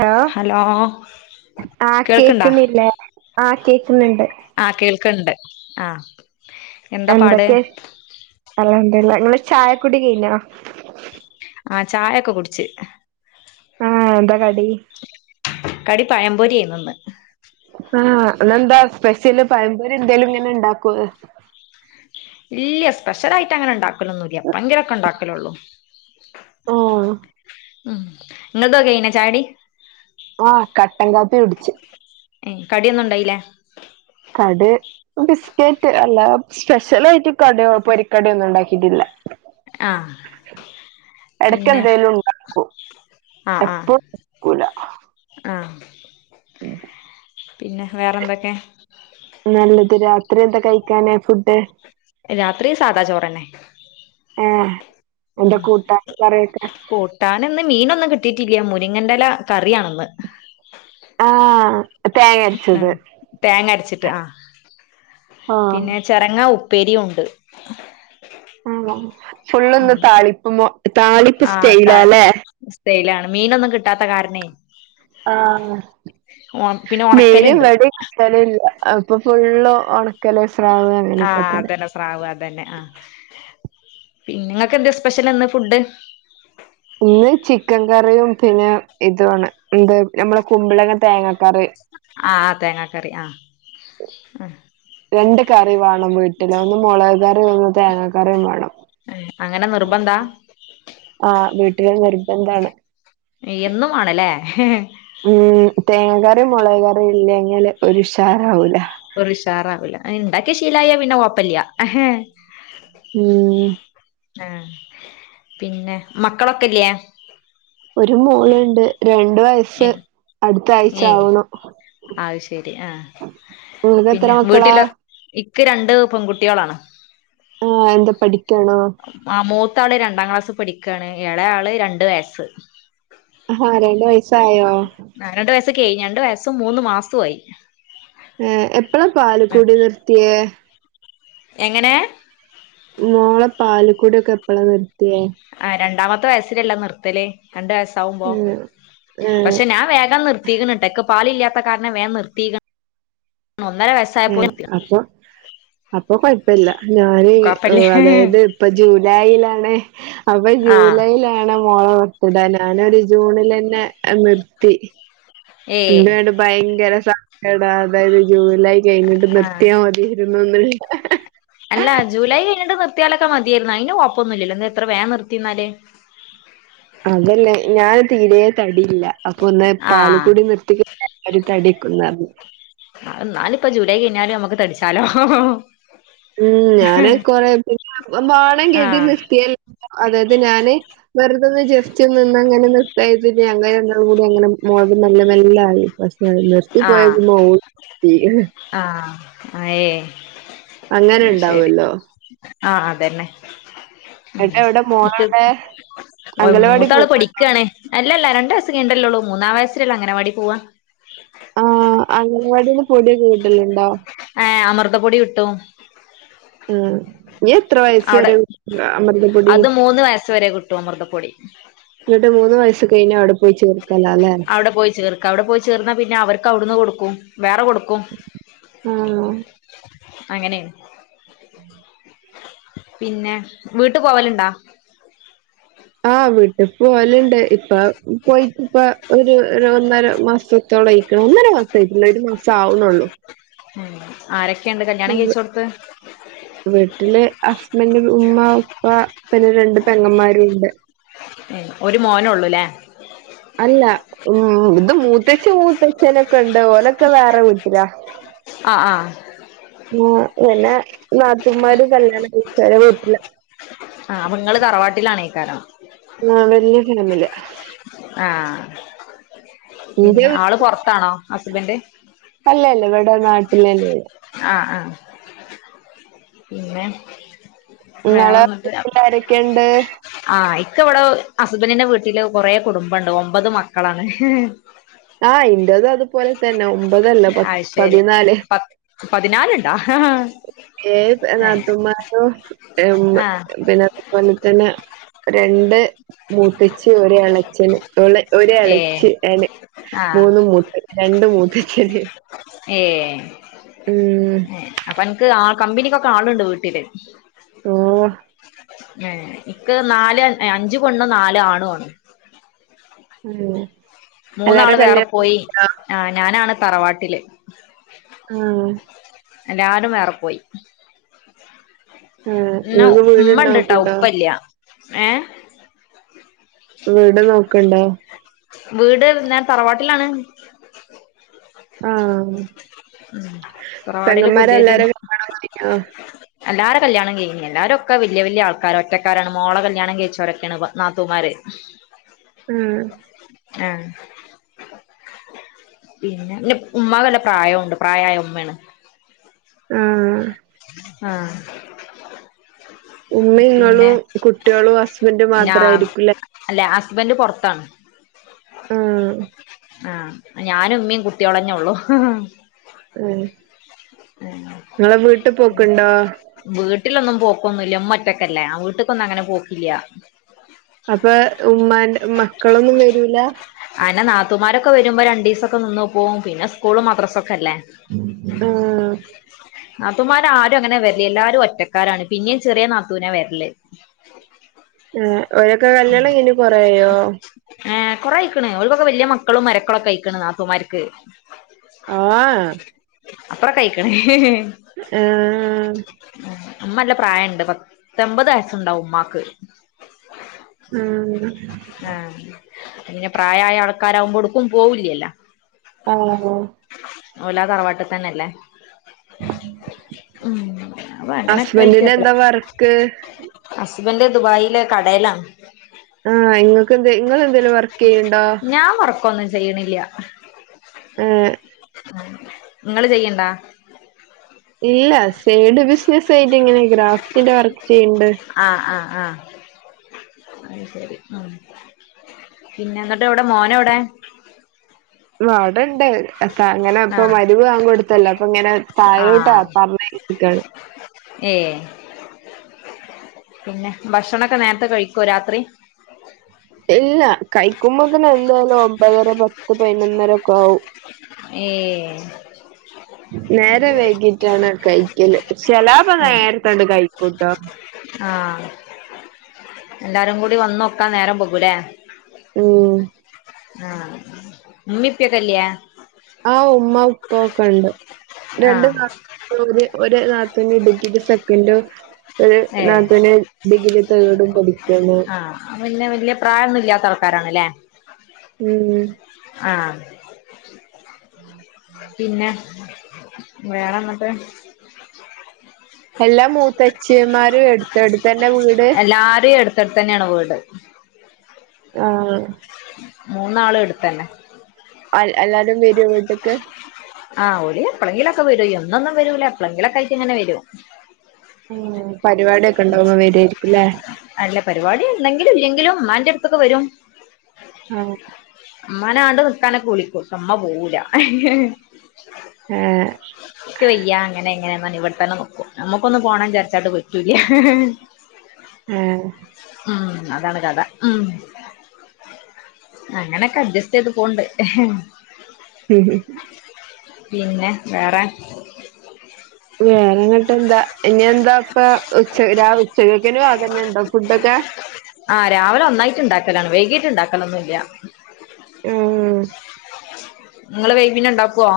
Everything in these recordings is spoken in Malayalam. ഹലോ ആ കേൾക്ക്ണ്ടാ കേക്കുന്നില്ലേ? ആഹ്‌ കേക്കുന്നുണ്ട്. ആഹ്‌ കേൾക്കുണ്ട് ആഹ്‌ എന്തക്കെ അൽഹംദുലില്ലാഹ് നിങ്ങളെ ചായക്കുടി കഴിഞ്ഞോ? ആഹ് ചായൊക്കെ കുടിച്ച് ആഹ് എന്താ കടി കടി പഴംപൊര്യെനിന്ന് ആഹ അതെന്താ സ്പെഷ്യല് പഴംപൊരി എന്തേലും ഇങ്ങനെ ണ്ടാക്കോ ഇല്യ സ്പെഷ്യൽ ആയിട്ട് അങ്ങനെ ണ്ടാ ക്കലൊന്നൂല്യ എപ്പങ്കിലൊക്കെ ഉണ്ടാക്കലൊള്ളൂ ഓ ഉം ഇങ്ങൾതൊക്ക കയിഞ്ഞേ ചായുടി ആഹ് കട്ടൻ കാപ്പി കുടിച്ച് ഏഹ് കടിയൊന്നും ണ്ടായില്ലേ കടി ബിസ്കറ്റ് അല്ല സ്പെഷ്യലായിട്ട് കടി പൊരിക്കടി ഒന്നും ണ്ടാക്കിട്ടില്ല. ആഹ് എടയ്ക്ക് പിന്നെ ന്തേലും ണ്ടാക്കും ആഹ് ആഹ് എപ്പളും ണ്ടാക്കൂല ആഹ് പിന്നെ വേറെന്തെക്കെ നല്ലത് രാത്രി എന്താ കഴിക്കാന് ഫുഡ്? രാത്രി സാധാ ചോറെന്നെ ഏഹ് എന്താ കൂട്ടാൻ കറിയൊക്കെ? ട്ടാനിന്ന് മീനൊന്നും കിട്ടിട്ടില്ല മുരിങ്ങൻ്റെല കറിയണിന്ന് ആഹ് തേങ്ങ അരിച്ചത് ഉം തേങ്ങ അരച്ചിട്ട് ആഹ് ചെരങ്ങാ ഉപ്പേരിയും ഉണ്ട്. ആണോ ഫുള്ളിന്ന് ഉം താളിപ്പും താളിപ്പ് സ്റ്റൈലാലേ സ്തയിലാണ് മീനൊന്നും കിട്ടാത്ത കാരണേ ആഹ് ഒ പിന്നെ മീന് ഒണക്കല്ണ്ട് വടിം ചലില്ല അപ്പൊ ഫുള്ളും ഒണ ആഹ് അതെന്നെ സ്രാവ് അതന്നെ ആ പിന്നെ ങ്ങക്ക് എന്ത് സ്പെഷ്യൽ ഇന്ന് ഫുഡ് ഇന്ന് ചിക്കൻ കറിയും പിന്നെ ഇതു ആണ് എന്താ നമ്മള കുമ്പിളങ്ങ തേങ്ങാക്കറി ആഹ് തേങ്ങാ കറി ആഹ് രണ്ട് കറി വാണം വീട്ടില് ഒന്ന് മൊളക് കറിം ഒന്ന് തേങ്ങാ കറിം മാണം ഏഹ് അങ്ങനെ നിർബന്ധാ ആഹ് വീട്ട്ല് നിർബന്ധാണ്. എന്നും മാണലേ ഉം തേങ്ങക്കറിയും മുളക് കറിയും ഇല്ലെങ്കിൽ ഒരു ഉഷാറാവൂല ഒരു ഉഷാറാവില്ല അത് ണ്ടാക്കി ശീലായ പിന്നെ കൊഴപ്പല്യാ ഉം ഏഹ് പിന്നെ മക്കളൊക്കെല്യേ? ഒരു മോള്ണ്ട് രണ്ട് വയസ് ഏഹ് അട്ത്താഴ്ച്ചാവ്ണ് ആ എത്ര പിന്നെ മക്കളാ വീട്ടിലോ ഇക്ക് രണ്ട് പെൺകുട്ടികളാണ്. ആഹ് എന്താ പഠിക്യാണോ? ആഹ് മൂത്താള് രണ്ടാം ക്ലാസ് പഠിക്കാണ് ഏളേ ആള് രണ്ട് വയസ്സ് ആഹ് രണ്ട് വയസായോ? ആഹ് രണ്ടു വയസ്സ് കെയിഞ്ഞ് രണ്ടു വയസും മൂന്ന് മാസും ആയി. ഏഹ് എപ്പളാ പാലുക്കുടി നിർത്തിയേ? എങ്ങനെ മോളെ പാലക്കൂടിയൊക്കെ എപ്പളാ നിർത്തിയേ? ആഹ് രണ്ടാമത്തെ വയസ്സിലല്ലേ നിർത്തല് രണ്ട് വയസ് ണ്ടാവുമ്പോ ഏഹ് ഏഹ് പക്ഷെ ഞാൻ വേഗം നിർ നിർത്തിക്ക്ണ് ട്ടാ ക്ക് പാല് ഇല്ലാത്ത കാരണം വേഗം നിർത്തി ഒന്നര വയസ്സ്‌ ഉം അപ്പൊ അപ്പൊ കുഴപ്പില്ല ഞാന് കൊഴപ്പല്ല അതായത് അപ്പം ജൂലൈയിലാണ് അപ്പൊ ആ ജൂലൈയില മോള ബർത്ത്ഡേ ഞാനൊരു ജൂണിൽ തന്നെ നിർത്തി ഏയ് [unintelligible] ഭയങ്കര സങ്കട അതായത് ജൂലൈ കഴിഞ്ഞിട്ട് ആ നിർത്തിയാൽ മതി [unintelligible] അല്ല ജൂലൈ കഴിഞ്ഞിട്ട് നിർത്തിയാലൊക്കെ മതിയായിരുന്നു അതിന് കൊഴപ്പൊന്നും ഇല്ല ഇന്ന് എത്ര വേം നിർത്തിന്നാല് അതല്ല ഞാന് തീരെ തടില്ല അപ്പൊ ഒന്ന് ആ പാല്ക്കൂടി നിർത്തിക്ക എല്ലാരും തടിക്കുന്ന് പറഞ്ഞ് എന്നാലിപ്പ ജൂലൈ കഴിഞ്ഞാലും നമ്മുക്ക് തടിച്ചാലോ ഉം ഞാന് കൊറെ പിന്നെ വാണം ആ ഗതി നിത്തിയല്ല അതായത് ഞാന് വെറുതെന്ന് ജസ്റ്റ്‌ നിന്ന അങ്ങനെ [unintelligible] ആയി ഞങ്ങ രണ്ടോൾ കൂടി അങ്ങനെ [unintelligible] മെല്ല മെല്ല ആയി പക്ഷെ നിർത്തി പോയാ പിന്നെ ആഹ് അയേ അങ്ങനെ അയ്ശരി ഉണ്ടാവുമല്ലോ ആഹ് അതന്നെ ഉം ഏട്ടാ എവിടെ ഇക്ക് മോളെവിടെ അംഗനവാടി മൂത്താള് പോക്കോ പഠി ക്കാണ് അല്ലല്ല രണ്ട് വയസ്സ്‌ കയിഞ്ഞിട്ടല്ലേ ഉള്ളു മൂന്നാം വയസ്സിലല്ലേ അഗനവാടി പോവാ അഗനവാടിന്ന് പൊടിയൊക്കെ കിട്ടലുണ്ടോ ആഹ് അമൃതപ്പൊടി കിട്ടും ഉം ഇനി എത്ര വയസ് അവിടെ വരെ അമൃതപ്പൊടി അത് മൂന്ന് വയസ്സ് വരെ കി ട്ടും അമൃതപ്പൊടി എന്നിട്ട് മൂന്ന് വയസ്സ് കയിഞ്ഞ അവിടെ പോയി ചേർക്കല അല്ലേ അവിടെ പോയി ചേർ ക്ക അവിടെ പോയി ചേർന്നാ പിന്നെ അവർക്ക്‌ അവുടുന്ന് കൊടുക്കും വേറെ കൊടുക്കും ആഹ് അങ്ങനെയ പിന്നെ വീട്ട് പോവലുണ്ടാ ആഹ് വീ ട്ട് പോവാലുണ്ട് ഇപ്പ പോയിട്ടിപ്പൊ ഒരു ഒര് ഒന്നര മാസത്തോളം ആയിക്കണ് ഒന്നരാ മ ഇല്ല ഒരു മാസാവുന്നുള്ളൂ ഉം ആരൊക്കെയുണ്ട് കല്യാണം കഴിച്ചോടുത്ത്‌ വീട്ടില് ഹസ്ബൻഡ് ഉമ്മ ഉപ്പ പിന്നെ രണ്ട് പെങ്ങന്മാരും ഉണ്ട് ഉം ഒരു മോനേ ഉള്ളൂല്ലേ അല്ല ഉം ഇത് മൂത്തച്ചി മൂത്തച്ഛനൊക്കെ ഉണ്ട് ഓലൊക്കെ വേറെ വീട്ടില ആഹ് ആഹ് ഏഹ് പിന്നെ നാത്തൂൻമാര് കല്യാണം കഴിച്ചോരെ വീട്ടില ആഹ് അപ്പൊ ഇങ്ങള് തറവാട്ടിലാണീക്കാണോ ആഹ് വല്ല്യ ഫാമിലിയ ആഹ് ഇന്റെ പിന്നെ വീ ആള് പുറത്താണോ ഹസ്ബൻഡ് അല്ലല്ല ഇവിടെ നാട്ടിൽ തന്നെയാ ആഹ് ആഹ് പിന്നെ നിങ്ങളെ വേറെന്നിട്ട് വീട്ടിലാരൊക്കെയുണ്ട് ആഹ് ഇക്ക് ഇവിടെ ഹസ്ബന്റിന്റെ വീട്ടില് കുറെ കുടുംബണ്ട് ഒമ്പത് മക്കളാണ് ആഹ് ഇന്റെത് അതുപോലെ തന്നെ ഒമ്പതല്ല പ പതിനാല് പതിനാലിണ്ടാ ഏയ് നാത്തൂന്മാരും ഏഹ് ആഹ് പിന്നെ അത് പോലെ തന്നെ രണ്ട് മൂത്തച്ചി ഒരു ഇളേച്ചന് ഓള് ഒരു ഏഹ് ഇളേച്ചി ആണ് ആഹ് മൂന്ന് മൂത്ത രണ്ട് മൂത്തച്ചി ഏഹ് അപ്പ അൻക്ക് ആ കമ്പനിക്കൊക്കെ ആളിണ്ട് വീട്ടില് ഓഹ് ഏഹ് ഇക്ക് നാല് അഞ്ചു പെണ്ണും നാലാണു ആണ് ഏഹ് മൂന്നാള് വേറെ പോയി ആഹ് ഞാനാണ് തറവാട്ടില് ആഹ് എല്ലാരും വേറെ പോയി ആഹ് പിന്ന നിങ്ങക്ക് വീട് ഉമ്മണ്ടട്ടാ നോക്ക്ണ്ടോ ഉപ്പല്ല ഏഹ് വീട് നോക്ക്ണ്ടോ വീട് ഞാൻ തറവാട്ടിലാണ് ആഹ് തറവാടില് പുതിയത്ണ്ട് പെങ്ങന്മാരെല്ലാരും കല്യാണം കഴിഞ്ഞോ എല്ലാര കല്യാണം കഴിഞ്ഞി എല്ലാരുംക്കെ വലിയ വലിയ ആൾക്കാര ഒറ്റക്കാരാണ് മോള കല്യാണം കഴിച്ചവരൊക്കെണ് നാത്തൂമാര് ഉം ഏഹ് പിന്നെ ഉമ്മാക്ക് നല്ല പ്രായുണ്ട് പ്രായായ ഉമ്മണ് ആഹ് ആഹ് ഉമ്മീം പിന്നെ നിങ്ങളും കുട്ടികളും ഹസ്ബൻഡും ഞാ മാത്രായിരിക്കൂല്ലെ അല്ല ഹസ്ബൻഡറ് പൊറത്താണ് ഉം ആഹ് ഞാനും ഉമ്മിമ് കുട്ടോളഞ്ഞേള്ളൂ ഏഹ് ങ്ങളെ വീട്ടിൽ പോക്കുണ്ടോ വീട്ടിലൊന്നും പോക്കൊന്നുല്ല ഉമ്മറ്റൊക്കല്ലേ ആ വീട്ടക്കൊന്നും അങ്ങനെ പോക്കില്ല അപ്പൊ ഉമ്മാന്റെ മക്കളൊന്നും വരൂല അയെന്നെ നാത്തുമാരൊക്കെ വരുമ്പോ രണ്ടീസൊക്കെ നിന്ന് പോവും പിന്നെ സ്കൂള് മദ്രസൊക്കെ അല്ലേ ആഹ് നാത്തൂമാരാരും അങ്ങനെ വരലില്ല എല്ലാരും ഒറ്റക്കാരാണ് പിന്നേം ചെറിയ നാത്തൂനാ വരല് ഏഹ് ഒരൊക്കെ കല്യാണം കഴിഞ്ഞ് കൊറേ ആയോ ഏഹ് കൊറേയായിക്കണ് ഓൽക്കൊക്കെ വലിയ മക്കളും മരക്കളൊക്കെ ആയിക്കണ് നാത്തുമാരിക്ക് ആഹ് അത്രക്കയ്ക്ക്ണ് ഏഹ് ഉമ്മല്ല പ്രായണ്ട് പത്തമ്പത് വയസ്സുണ്ടാവും ഉമ്മാക്ക് ഉം ആഹ് പിന്നെ പ്രായായ ആൾക്കാരാവുമ്പോ ഒടുക്കും പോവുല്ലല്ലോ ആഹ് ഓലാതറവാട്ടിത്തന്നെല്ലേ ഉം അപ്പ ഹസ്ബന്റിന് അങ്ങനെക്കെയായിട്ട്ല്ലെ എന്താ വർക്ക് ഹസ്ബന്റ് ദുബായിലെ കടയിലാണ് ആഹ് നിങ്ങൾക്ക് എന്ത നിങ്ങൾ എന്തെങ്കലും വർക്ക് ചെയ്യുണ്ടോ ഞാൻ വർക്കൊന്നും ചെയ്യണില്ല ഏഹ് ഇങ്ങള് ചെയ്യണിണ്ടാ ഇല്ല സേയ്ഡ് ബിസിനസ്സായിട്ട് ഇങ്ങനെ ഗ്രാഫ്റ്റിന്റെ വർക്ക് ചെയ്യണ്ട് ആഹ് ആഹ് ആഹ് പിന്നെ എന്നിട്ടെവിടെ മോനെവിടെ അവടണ്ട് അങ്ങനെ ഇപ്പ ആഹ് മായിരിബ് ബാങ്ക് കൊടുത്തല്ലോ അപ്പൊ ഇങ്ങനെ തായോട്ടാ ആഹ് പറഞ്ഞായക്കാണ് ഏഹ് പിന്നെ ഭക്ഷണൊക്കെ നേരത്തെ കഴിക്കോ രാത്രി ഇല്ല കഴിക്കുമ്പോ തന്നെ എന്തായാലും ഒമ്പതര പത്ത് പതിനൊന്നര ഒക്കെ ആകും ഏയ് നേരം വൈകി ട്ടാണ് കഴിക്കല് ചിലാപ്പ നേരത്തണ്ട് കഴിക്കൂട്ടോ ആഹ് എല്ലാരും കൂടി വന്നൊക്കാ നേരം വയ്കൂല്ലേ ഉം ആഹ് ഉമ്മി ഇപ്പി ഒക്കെ ഇല്ലേ ആഹ് ഉമ്മ ഉപ്പ ഒക്കെ ഉണ്ട് രണ്ട് ആഹ് ന ഒരു ഒരു നാത്തൂൻ ഡിഗ്രി സെക്കൻഡ് ഒരു ഏഹ് നാത്തൂൻ ന് ഡിഗ്രി തേടും പഠിക്കും ആഹ് പിന്നെ വല്യ പ്രായൊന്നും ഇല്ലാത്ത ആൾക്കാരാണ്ല്ലേ ഉം ആഹ് ഉം പിന്നെ വേറെ ന്നിട്ട് ! ! എല്ലാ മൂത്തച്ഛിമാരും എടുത്ത് എടുത്തു തന്നെ വീ എല്ലാരും എടുത്ത്ടുത്ത് തന്നെയാണ് വീട് ആഹ് മൂന്നാളും എടുത്തന്നെ എല്ലാരും വരൂ വീട്ട്ക്ക് ആഹ് ഓര് എപ്പള്ളങ്കിലൊക്കെ വരൂ എന്നെന്നും വരൂല എ്പ്പ ള ങ്കിലൊക്കെ ആയിറ്റ് ഇങ്ങനെ വരും ഉം പരിപാടി ഒക്കെ ഉണ്ടാവുമ്പം വെര് ആയിരിക്കുംല്ലേ അല്ല പരിപാടി ഉണ്ടെക്കിലും ഇല്ലെങ്കിലുംമ്മാന്റെ അടുത്ത്ക്ക്‌ വരും ആഹ് ഇമ്മാനെ ആണ്ട് നിക്കാനൊക്കെ വിളിക്കൂ ഇമ്മ പോവൂല്ല ഏ ഇൻക് വയ്യ അങ്ങന ഇങ്ങനെയാ ഇവിടെതന്നെനിക്കും നമുക്കൊന്ന് പോണം വിചാരിച്ചട്ട് വയ്യാ ഏ ഉം അതാണ് കഥ ളം അങ്ങനൊക്കെ അഡ്ജസ്റ്റ് ചെയ്ത് പോവ്ണ്ട് ഉം പിന്നെ വേറെ വേറെങ്ങട്ട് എന്താ ഇങ്ങ എന്താ ഇപ്പ ഉച്ച ഉച്ചകൊക്ക തന്നെ ഉണ്ടോ ഫുഡ് ഒക്കെ ആഹ് രാവിലെ ഒന്നായിട്ട് ഉണ്ടാക്കലാണ് വൈകീട്ട് ഉണ്ടാക്കലൊന്നുംല്ല ഉം ! ! നിങ്ങള് വൈ പിന്നെ ഉണ്ടാകോ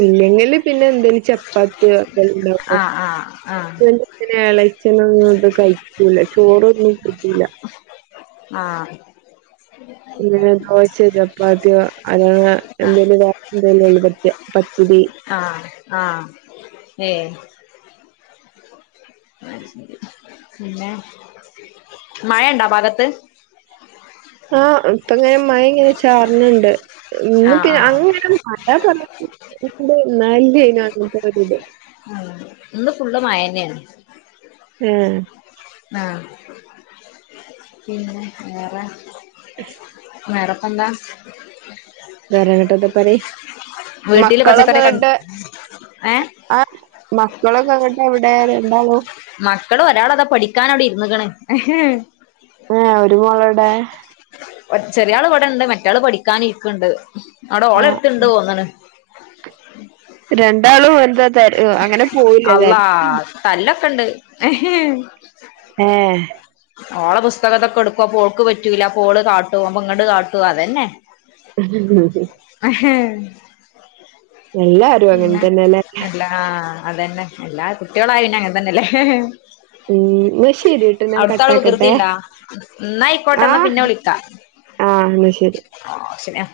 ഇല്ലെങ്കില് പിന്നെ എന്തേലും ചപ്പാത്തിയോ എന്തേലും ഉണ്ടാ ആ ആ ആഹ് പിന്നെ ഇളച്ചള നൊന്നും അത് കഴിക്കൂല ചോറൊന്നും കൂട്ടുല്ലാ ആഹ് പിന്നെ ദോശ, ചപ്പാത്തിയോ അതാണ് എന്തേലും വേറെ എന്തേലും ഉള്ള പറ്റാ പത്തിരി ആഹ് ആഹ് ഏ പിന്നെ മഴ ഉണ്ടോ ഭാഗത്ത് ആഹ് ഇപ്പങ്ങനെ മഴ ഇങ്ങനെ ചാർ ണ് ണ്ട് ആ ഇന്ന് ആ പിന്നെ അങ്ങനെ അതാ [unintelligible] ഇ ന്ന് ഫുള്ള് മായന്നെണ് ഏഹ് ആഹ് പിന്ന വേറെ ശ വേറെപ്പന്താ വേറെങ്ങോട്ടന്ത പറി വീട്ടില് മക്കളൊക്കെ പച്ചക്കറിയൊക്കെ ഇങ്ങട്ട് ഏ ആ മക്കളൊക്കെ എന്നിട്ട് എവിടെ രണ്ടാളും മക്കള് ഒരാളതാ പഠിക്കാനവിടെ ഇരുന്ന്ക്ണ് ഏഹ് ഒരു മോളെവിടെ ചെറിയൾ വടെണ്ട് മറ്റേള് പഠിക്കാനിരിക്കണ്ട് അവിടെ ആ ഓളെട് ത്ത്ണ്ട് തോന്നണ് രണ്ടാളും എന്താ തെര് അങ്ങനെ പോയില്ല അള്ളാ ചാരി തല്ലൊക്കെ ഇണ്ട് ഏഹ് ഓളെ പുസ്തകതൊക്കെ എടുക്കു അപോൾക്ക് പറ്റൂല അപോള് കാട്ടുമ് അപൊങ്ങണ്ട് കാട്ടുമ് അതന്നെ ഉ അഹ് എല്ലാരും അങ്ങനെ തന്നെല്ലേ? അല്ല ആ ഹ് അതന്നെ എല്ലാ കുട്ടികളായ അങ്ങനെ തന്നെല്ലേ ഉം ന്നാ ശെരി അവ്ട്ത്ത ആള് വികൃതിണ്ടാ എന്നായിക്കോട്ടെ ആ എന്നാ പിന്നെ വിളിക്കാ ആ ന്നാ ശരി ആഹ് ശരിയ